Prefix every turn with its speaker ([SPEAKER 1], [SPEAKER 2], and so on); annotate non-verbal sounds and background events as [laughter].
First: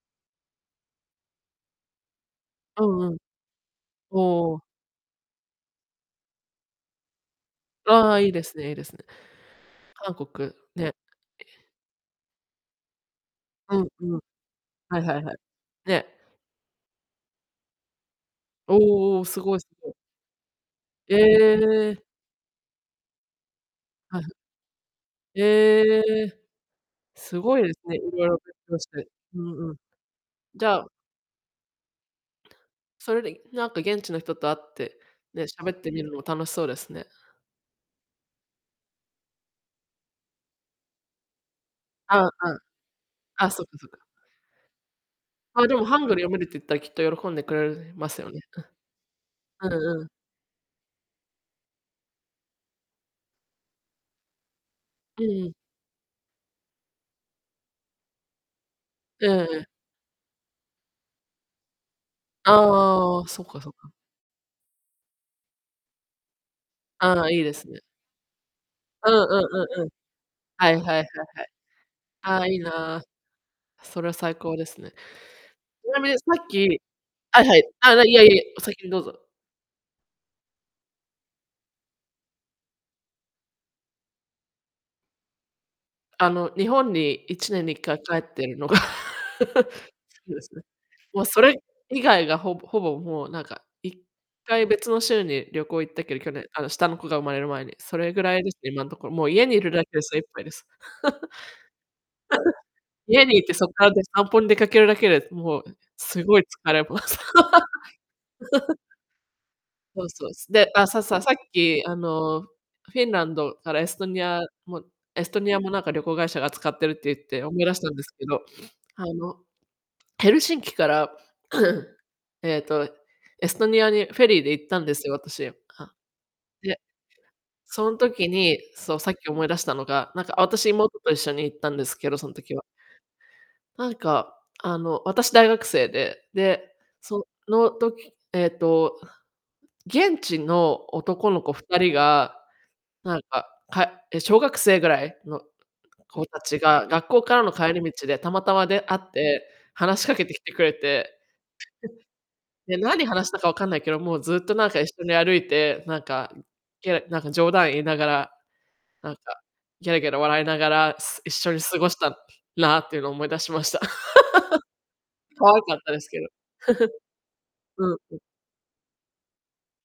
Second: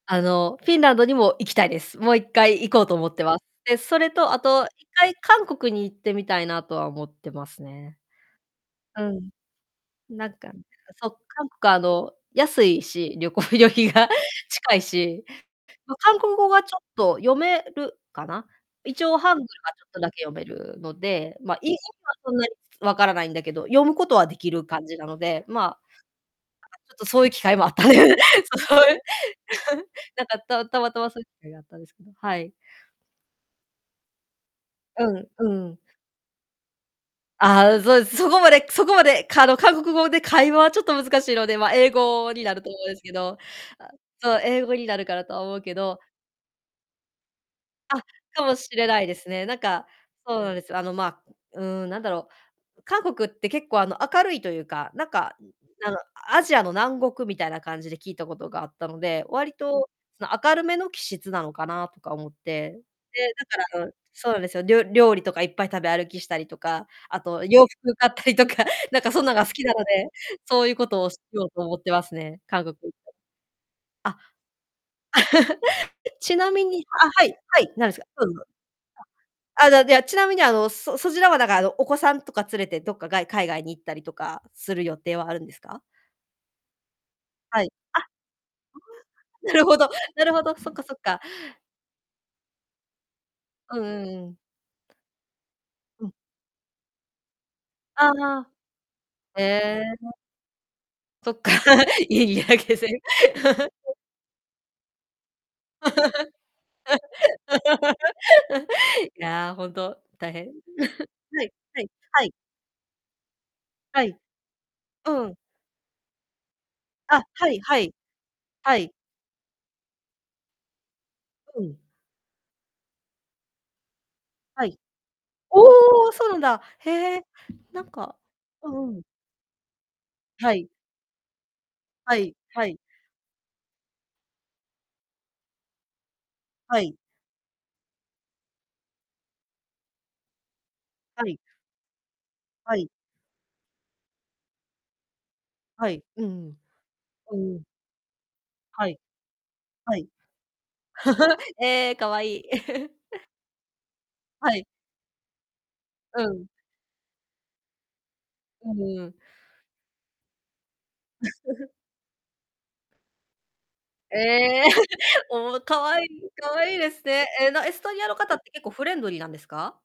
[SPEAKER 1] あの、フィンランドにも行きたいです。もう1回行こ
[SPEAKER 2] う
[SPEAKER 1] うと思
[SPEAKER 2] んう
[SPEAKER 1] っ
[SPEAKER 2] ん。
[SPEAKER 1] てます。で、それ
[SPEAKER 2] お
[SPEAKER 1] と、あと、
[SPEAKER 2] お。
[SPEAKER 1] 1回、韓国に行ってみたいなとは思ってますね。
[SPEAKER 2] ああ、いいですね、いいですね。
[SPEAKER 1] うん。
[SPEAKER 2] 韓
[SPEAKER 1] なんか、ん、
[SPEAKER 2] 国、ね。
[SPEAKER 1] そそう、韓国、あの、安いし、旅行旅
[SPEAKER 2] うん
[SPEAKER 1] 費が。
[SPEAKER 2] うん。
[SPEAKER 1] 近い
[SPEAKER 2] はいはい
[SPEAKER 1] し。
[SPEAKER 2] はい。
[SPEAKER 1] ま、
[SPEAKER 2] ね。
[SPEAKER 1] 韓国語はちょっと読めるかな、
[SPEAKER 2] お
[SPEAKER 1] 一
[SPEAKER 2] お
[SPEAKER 1] 応、
[SPEAKER 2] おお、
[SPEAKER 1] ハン
[SPEAKER 2] す
[SPEAKER 1] グル
[SPEAKER 2] ごいす
[SPEAKER 1] がちょ
[SPEAKER 2] ご
[SPEAKER 1] っ
[SPEAKER 2] い。
[SPEAKER 1] とだけ読めるの
[SPEAKER 2] え
[SPEAKER 1] で、ま、いん
[SPEAKER 2] え。
[SPEAKER 1] [unintelligible] はそんなに分からないんだけど、読むこと
[SPEAKER 2] はい。
[SPEAKER 1] はできる感じなので、まあ、なんか
[SPEAKER 2] ええ。
[SPEAKER 1] ちょっと、そういう
[SPEAKER 2] す
[SPEAKER 1] 機会
[SPEAKER 2] ごい
[SPEAKER 1] もあ
[SPEAKER 2] で
[SPEAKER 1] っ
[SPEAKER 2] す
[SPEAKER 1] た
[SPEAKER 2] ね、いろいろ
[SPEAKER 1] [laughs]
[SPEAKER 2] 勉
[SPEAKER 1] そそ
[SPEAKER 2] 強
[SPEAKER 1] う
[SPEAKER 2] し
[SPEAKER 1] いう
[SPEAKER 2] て。うんうん。
[SPEAKER 1] [laughs] なんか、
[SPEAKER 2] じ
[SPEAKER 1] た
[SPEAKER 2] ゃ
[SPEAKER 1] た
[SPEAKER 2] あ
[SPEAKER 1] またま、そういう機会があったんですね、はい。
[SPEAKER 2] それで、いなんか、現地の人と会って、
[SPEAKER 1] うん、う
[SPEAKER 2] で、
[SPEAKER 1] んう
[SPEAKER 2] 喋っ
[SPEAKER 1] ん。
[SPEAKER 2] てみるのも楽しそうですね。
[SPEAKER 1] ああ、そうです、そこまでそこまで、かあの、韓国語で会話はちょっと難しいので、ま、英
[SPEAKER 2] あん、う
[SPEAKER 1] 語にな
[SPEAKER 2] ん。
[SPEAKER 1] ると思うんですけど。
[SPEAKER 2] あ、そっかそ
[SPEAKER 1] あ、
[SPEAKER 2] っか。
[SPEAKER 1] そう、英語になるかなとは思う
[SPEAKER 2] あ、
[SPEAKER 1] け
[SPEAKER 2] でもハ
[SPEAKER 1] ど
[SPEAKER 2] ングル読めるって言ったら、きっと喜んでくれる
[SPEAKER 1] あ、
[SPEAKER 2] ますよね、
[SPEAKER 1] かもしれないですね。なん
[SPEAKER 2] うん。
[SPEAKER 1] か
[SPEAKER 2] うんうん。
[SPEAKER 1] そうなんです。あの、ま、うーん、なんだろう、韓国って結構、あの、明るいというか、なん
[SPEAKER 2] う
[SPEAKER 1] か、
[SPEAKER 2] んうん。
[SPEAKER 1] あの、あアジアの南国みたいな感じで聞いたことがあったので、
[SPEAKER 2] ええ
[SPEAKER 1] わり
[SPEAKER 2] ええ。
[SPEAKER 1] と、明るめの気質なのかなとか思っ
[SPEAKER 2] あ
[SPEAKER 1] て。
[SPEAKER 2] ああ、
[SPEAKER 1] で、
[SPEAKER 2] そっ
[SPEAKER 1] だ
[SPEAKER 2] かそっ
[SPEAKER 1] から、う
[SPEAKER 2] か。
[SPEAKER 1] ん、そうなんですよ、りょ料理とかいっぱい食べ歩きしたりとか、あ
[SPEAKER 2] ああ、いい
[SPEAKER 1] と
[SPEAKER 2] で
[SPEAKER 1] 洋
[SPEAKER 2] すね。
[SPEAKER 1] 服買ったりとか、なん
[SPEAKER 2] う
[SPEAKER 1] か
[SPEAKER 2] ん
[SPEAKER 1] そんなん
[SPEAKER 2] う
[SPEAKER 1] が
[SPEAKER 2] ん
[SPEAKER 1] 好きな
[SPEAKER 2] うん
[SPEAKER 1] の
[SPEAKER 2] うん。
[SPEAKER 1] で、そう
[SPEAKER 2] は
[SPEAKER 1] ゆ
[SPEAKER 2] い
[SPEAKER 1] う
[SPEAKER 2] はい
[SPEAKER 1] こ
[SPEAKER 2] はい
[SPEAKER 1] とをし
[SPEAKER 2] は
[SPEAKER 1] よ
[SPEAKER 2] い。
[SPEAKER 1] うと思ってますね。
[SPEAKER 2] ああ、いい
[SPEAKER 1] 韓国行っ
[SPEAKER 2] な。
[SPEAKER 1] た
[SPEAKER 2] それは
[SPEAKER 1] ら。あ。
[SPEAKER 2] 最高ですね。ちな
[SPEAKER 1] [laughs]
[SPEAKER 2] み
[SPEAKER 1] じゃ、
[SPEAKER 2] に、さ
[SPEAKER 1] ち
[SPEAKER 2] っ
[SPEAKER 1] なみ
[SPEAKER 2] き
[SPEAKER 1] にあ、はい、
[SPEAKER 2] はいは
[SPEAKER 1] は
[SPEAKER 2] い、
[SPEAKER 1] い、なん
[SPEAKER 2] あ
[SPEAKER 1] で
[SPEAKER 2] あ、
[SPEAKER 1] すか。
[SPEAKER 2] ない
[SPEAKER 1] ど
[SPEAKER 2] え
[SPEAKER 1] うぞ
[SPEAKER 2] い
[SPEAKER 1] どうぞ。
[SPEAKER 2] え、お先にどうぞ。
[SPEAKER 1] あ。あだでは、ちなみに、あの、そそちらは、だか、あの、お子さんとか連れて、どっか、がい海外に行ったりとかする予定はあるんですか？
[SPEAKER 2] あの、日本に、いちね
[SPEAKER 1] は
[SPEAKER 2] ん
[SPEAKER 1] い。
[SPEAKER 2] にいっか
[SPEAKER 1] あ！
[SPEAKER 2] い帰ってるのが
[SPEAKER 1] う、ふん。なるほ
[SPEAKER 2] [laughs] そ
[SPEAKER 1] どなる
[SPEAKER 2] うで
[SPEAKER 1] ほ
[SPEAKER 2] す
[SPEAKER 1] ど、
[SPEAKER 2] ね。
[SPEAKER 1] そっかそっか。
[SPEAKER 2] もう、それ以外が、ほぼほぼ、もう、なんか、
[SPEAKER 1] うん
[SPEAKER 2] いっ
[SPEAKER 1] うんうん。
[SPEAKER 2] かい別の州に旅行、行った
[SPEAKER 1] うん。
[SPEAKER 2] けど、去年、あの、下の子が生まれる前に、そ
[SPEAKER 1] ああ、
[SPEAKER 2] れぐら
[SPEAKER 1] は
[SPEAKER 2] いで
[SPEAKER 1] あ。
[SPEAKER 2] すね、今んとこ。もう、
[SPEAKER 1] へ
[SPEAKER 2] 家にいるだけで
[SPEAKER 1] え。
[SPEAKER 2] 精いっぱいです。
[SPEAKER 1] そっか。[laughs] 家にいるだけで。
[SPEAKER 2] [laughs] 家にいて、そっから、
[SPEAKER 1] [laughs]
[SPEAKER 2] で散歩に出かけるだけで、もうすごい疲れます。[laughs]
[SPEAKER 1] [laughs] いや、ほんと、
[SPEAKER 2] そうそ
[SPEAKER 1] 大
[SPEAKER 2] う、
[SPEAKER 1] 変。
[SPEAKER 2] すで、あ、さささ
[SPEAKER 1] [chuckles]
[SPEAKER 2] っ
[SPEAKER 1] はい、は
[SPEAKER 2] き、
[SPEAKER 1] い、
[SPEAKER 2] あ
[SPEAKER 1] はい。
[SPEAKER 2] の、フィンランドからエス
[SPEAKER 1] は
[SPEAKER 2] ト
[SPEAKER 1] い。
[SPEAKER 2] ニアも
[SPEAKER 1] う
[SPEAKER 2] エ
[SPEAKER 1] んう
[SPEAKER 2] ス
[SPEAKER 1] ん。
[SPEAKER 2] トニアも、なんか旅行会社が扱ってるって言っ
[SPEAKER 1] あ、
[SPEAKER 2] て
[SPEAKER 1] は
[SPEAKER 2] 思
[SPEAKER 1] い
[SPEAKER 2] い出し
[SPEAKER 1] は
[SPEAKER 2] た
[SPEAKER 1] い。
[SPEAKER 2] んですけど、[sniffs]
[SPEAKER 1] はい。
[SPEAKER 2] あの、ヘルシンキから、
[SPEAKER 1] うん。
[SPEAKER 2] [clears throat] えっと、エストニアにフェリーで行
[SPEAKER 1] は
[SPEAKER 2] った
[SPEAKER 1] い。
[SPEAKER 2] んですよ、私。
[SPEAKER 1] お
[SPEAKER 2] あ、
[SPEAKER 1] お！そうなんだ、
[SPEAKER 2] で、
[SPEAKER 1] へえ、な
[SPEAKER 2] そ
[SPEAKER 1] ん
[SPEAKER 2] ん
[SPEAKER 1] か
[SPEAKER 2] 時に、
[SPEAKER 1] うん
[SPEAKER 2] そ
[SPEAKER 1] う
[SPEAKER 2] う、
[SPEAKER 1] ん。
[SPEAKER 2] さっき思い出したのが、なんかあ、
[SPEAKER 1] は
[SPEAKER 2] 私、
[SPEAKER 1] い。
[SPEAKER 2] 妹と一緒に行ったんですけ
[SPEAKER 1] は
[SPEAKER 2] ど、そん
[SPEAKER 1] い。
[SPEAKER 2] 時は。
[SPEAKER 1] はい。
[SPEAKER 2] なんか、あの、私、大学生で、で、
[SPEAKER 1] はい。
[SPEAKER 2] その時、えっと、現地の
[SPEAKER 1] は
[SPEAKER 2] 男
[SPEAKER 1] い。
[SPEAKER 2] の子2人が、
[SPEAKER 1] はい。
[SPEAKER 2] なんか、かえ、小学生ぐらいの
[SPEAKER 1] はい。うん
[SPEAKER 2] 子
[SPEAKER 1] うん。
[SPEAKER 2] 達が、学校か
[SPEAKER 1] う
[SPEAKER 2] らの
[SPEAKER 1] んうん。
[SPEAKER 2] 帰り道でたまたま出
[SPEAKER 1] は
[SPEAKER 2] 会
[SPEAKER 1] い。
[SPEAKER 2] って、
[SPEAKER 1] は
[SPEAKER 2] 話し
[SPEAKER 1] い。
[SPEAKER 2] かけてきてくれて
[SPEAKER 1] [chuckles] ええ、可愛い。
[SPEAKER 2] で、なに話
[SPEAKER 1] [chuckles]
[SPEAKER 2] したかわかんないけど、もう、ずっと、
[SPEAKER 1] はい。
[SPEAKER 2] なんか一緒に歩いて、なん
[SPEAKER 1] う
[SPEAKER 2] か、
[SPEAKER 1] ん。
[SPEAKER 2] ケラなんか冗談言いながら、
[SPEAKER 1] うむ、
[SPEAKER 2] な
[SPEAKER 1] う。
[SPEAKER 2] んか、ゲラゲラ笑いながら、す一緒に
[SPEAKER 1] [chuckles]
[SPEAKER 2] 過ごしたなっていうの、思い出しました。
[SPEAKER 1] ええ。
[SPEAKER 2] [laughs]
[SPEAKER 1] [laughs]
[SPEAKER 2] 可
[SPEAKER 1] おお、
[SPEAKER 2] 愛かっ
[SPEAKER 1] 可
[SPEAKER 2] たで
[SPEAKER 1] 愛
[SPEAKER 2] す
[SPEAKER 1] い。
[SPEAKER 2] けど。
[SPEAKER 1] 可愛いですね。ええ、なエ
[SPEAKER 2] [chuckles]
[SPEAKER 1] ス
[SPEAKER 2] う
[SPEAKER 1] ト
[SPEAKER 2] ん
[SPEAKER 1] ニアの
[SPEAKER 2] うん。
[SPEAKER 1] 方って結構フレンドリーなんですか？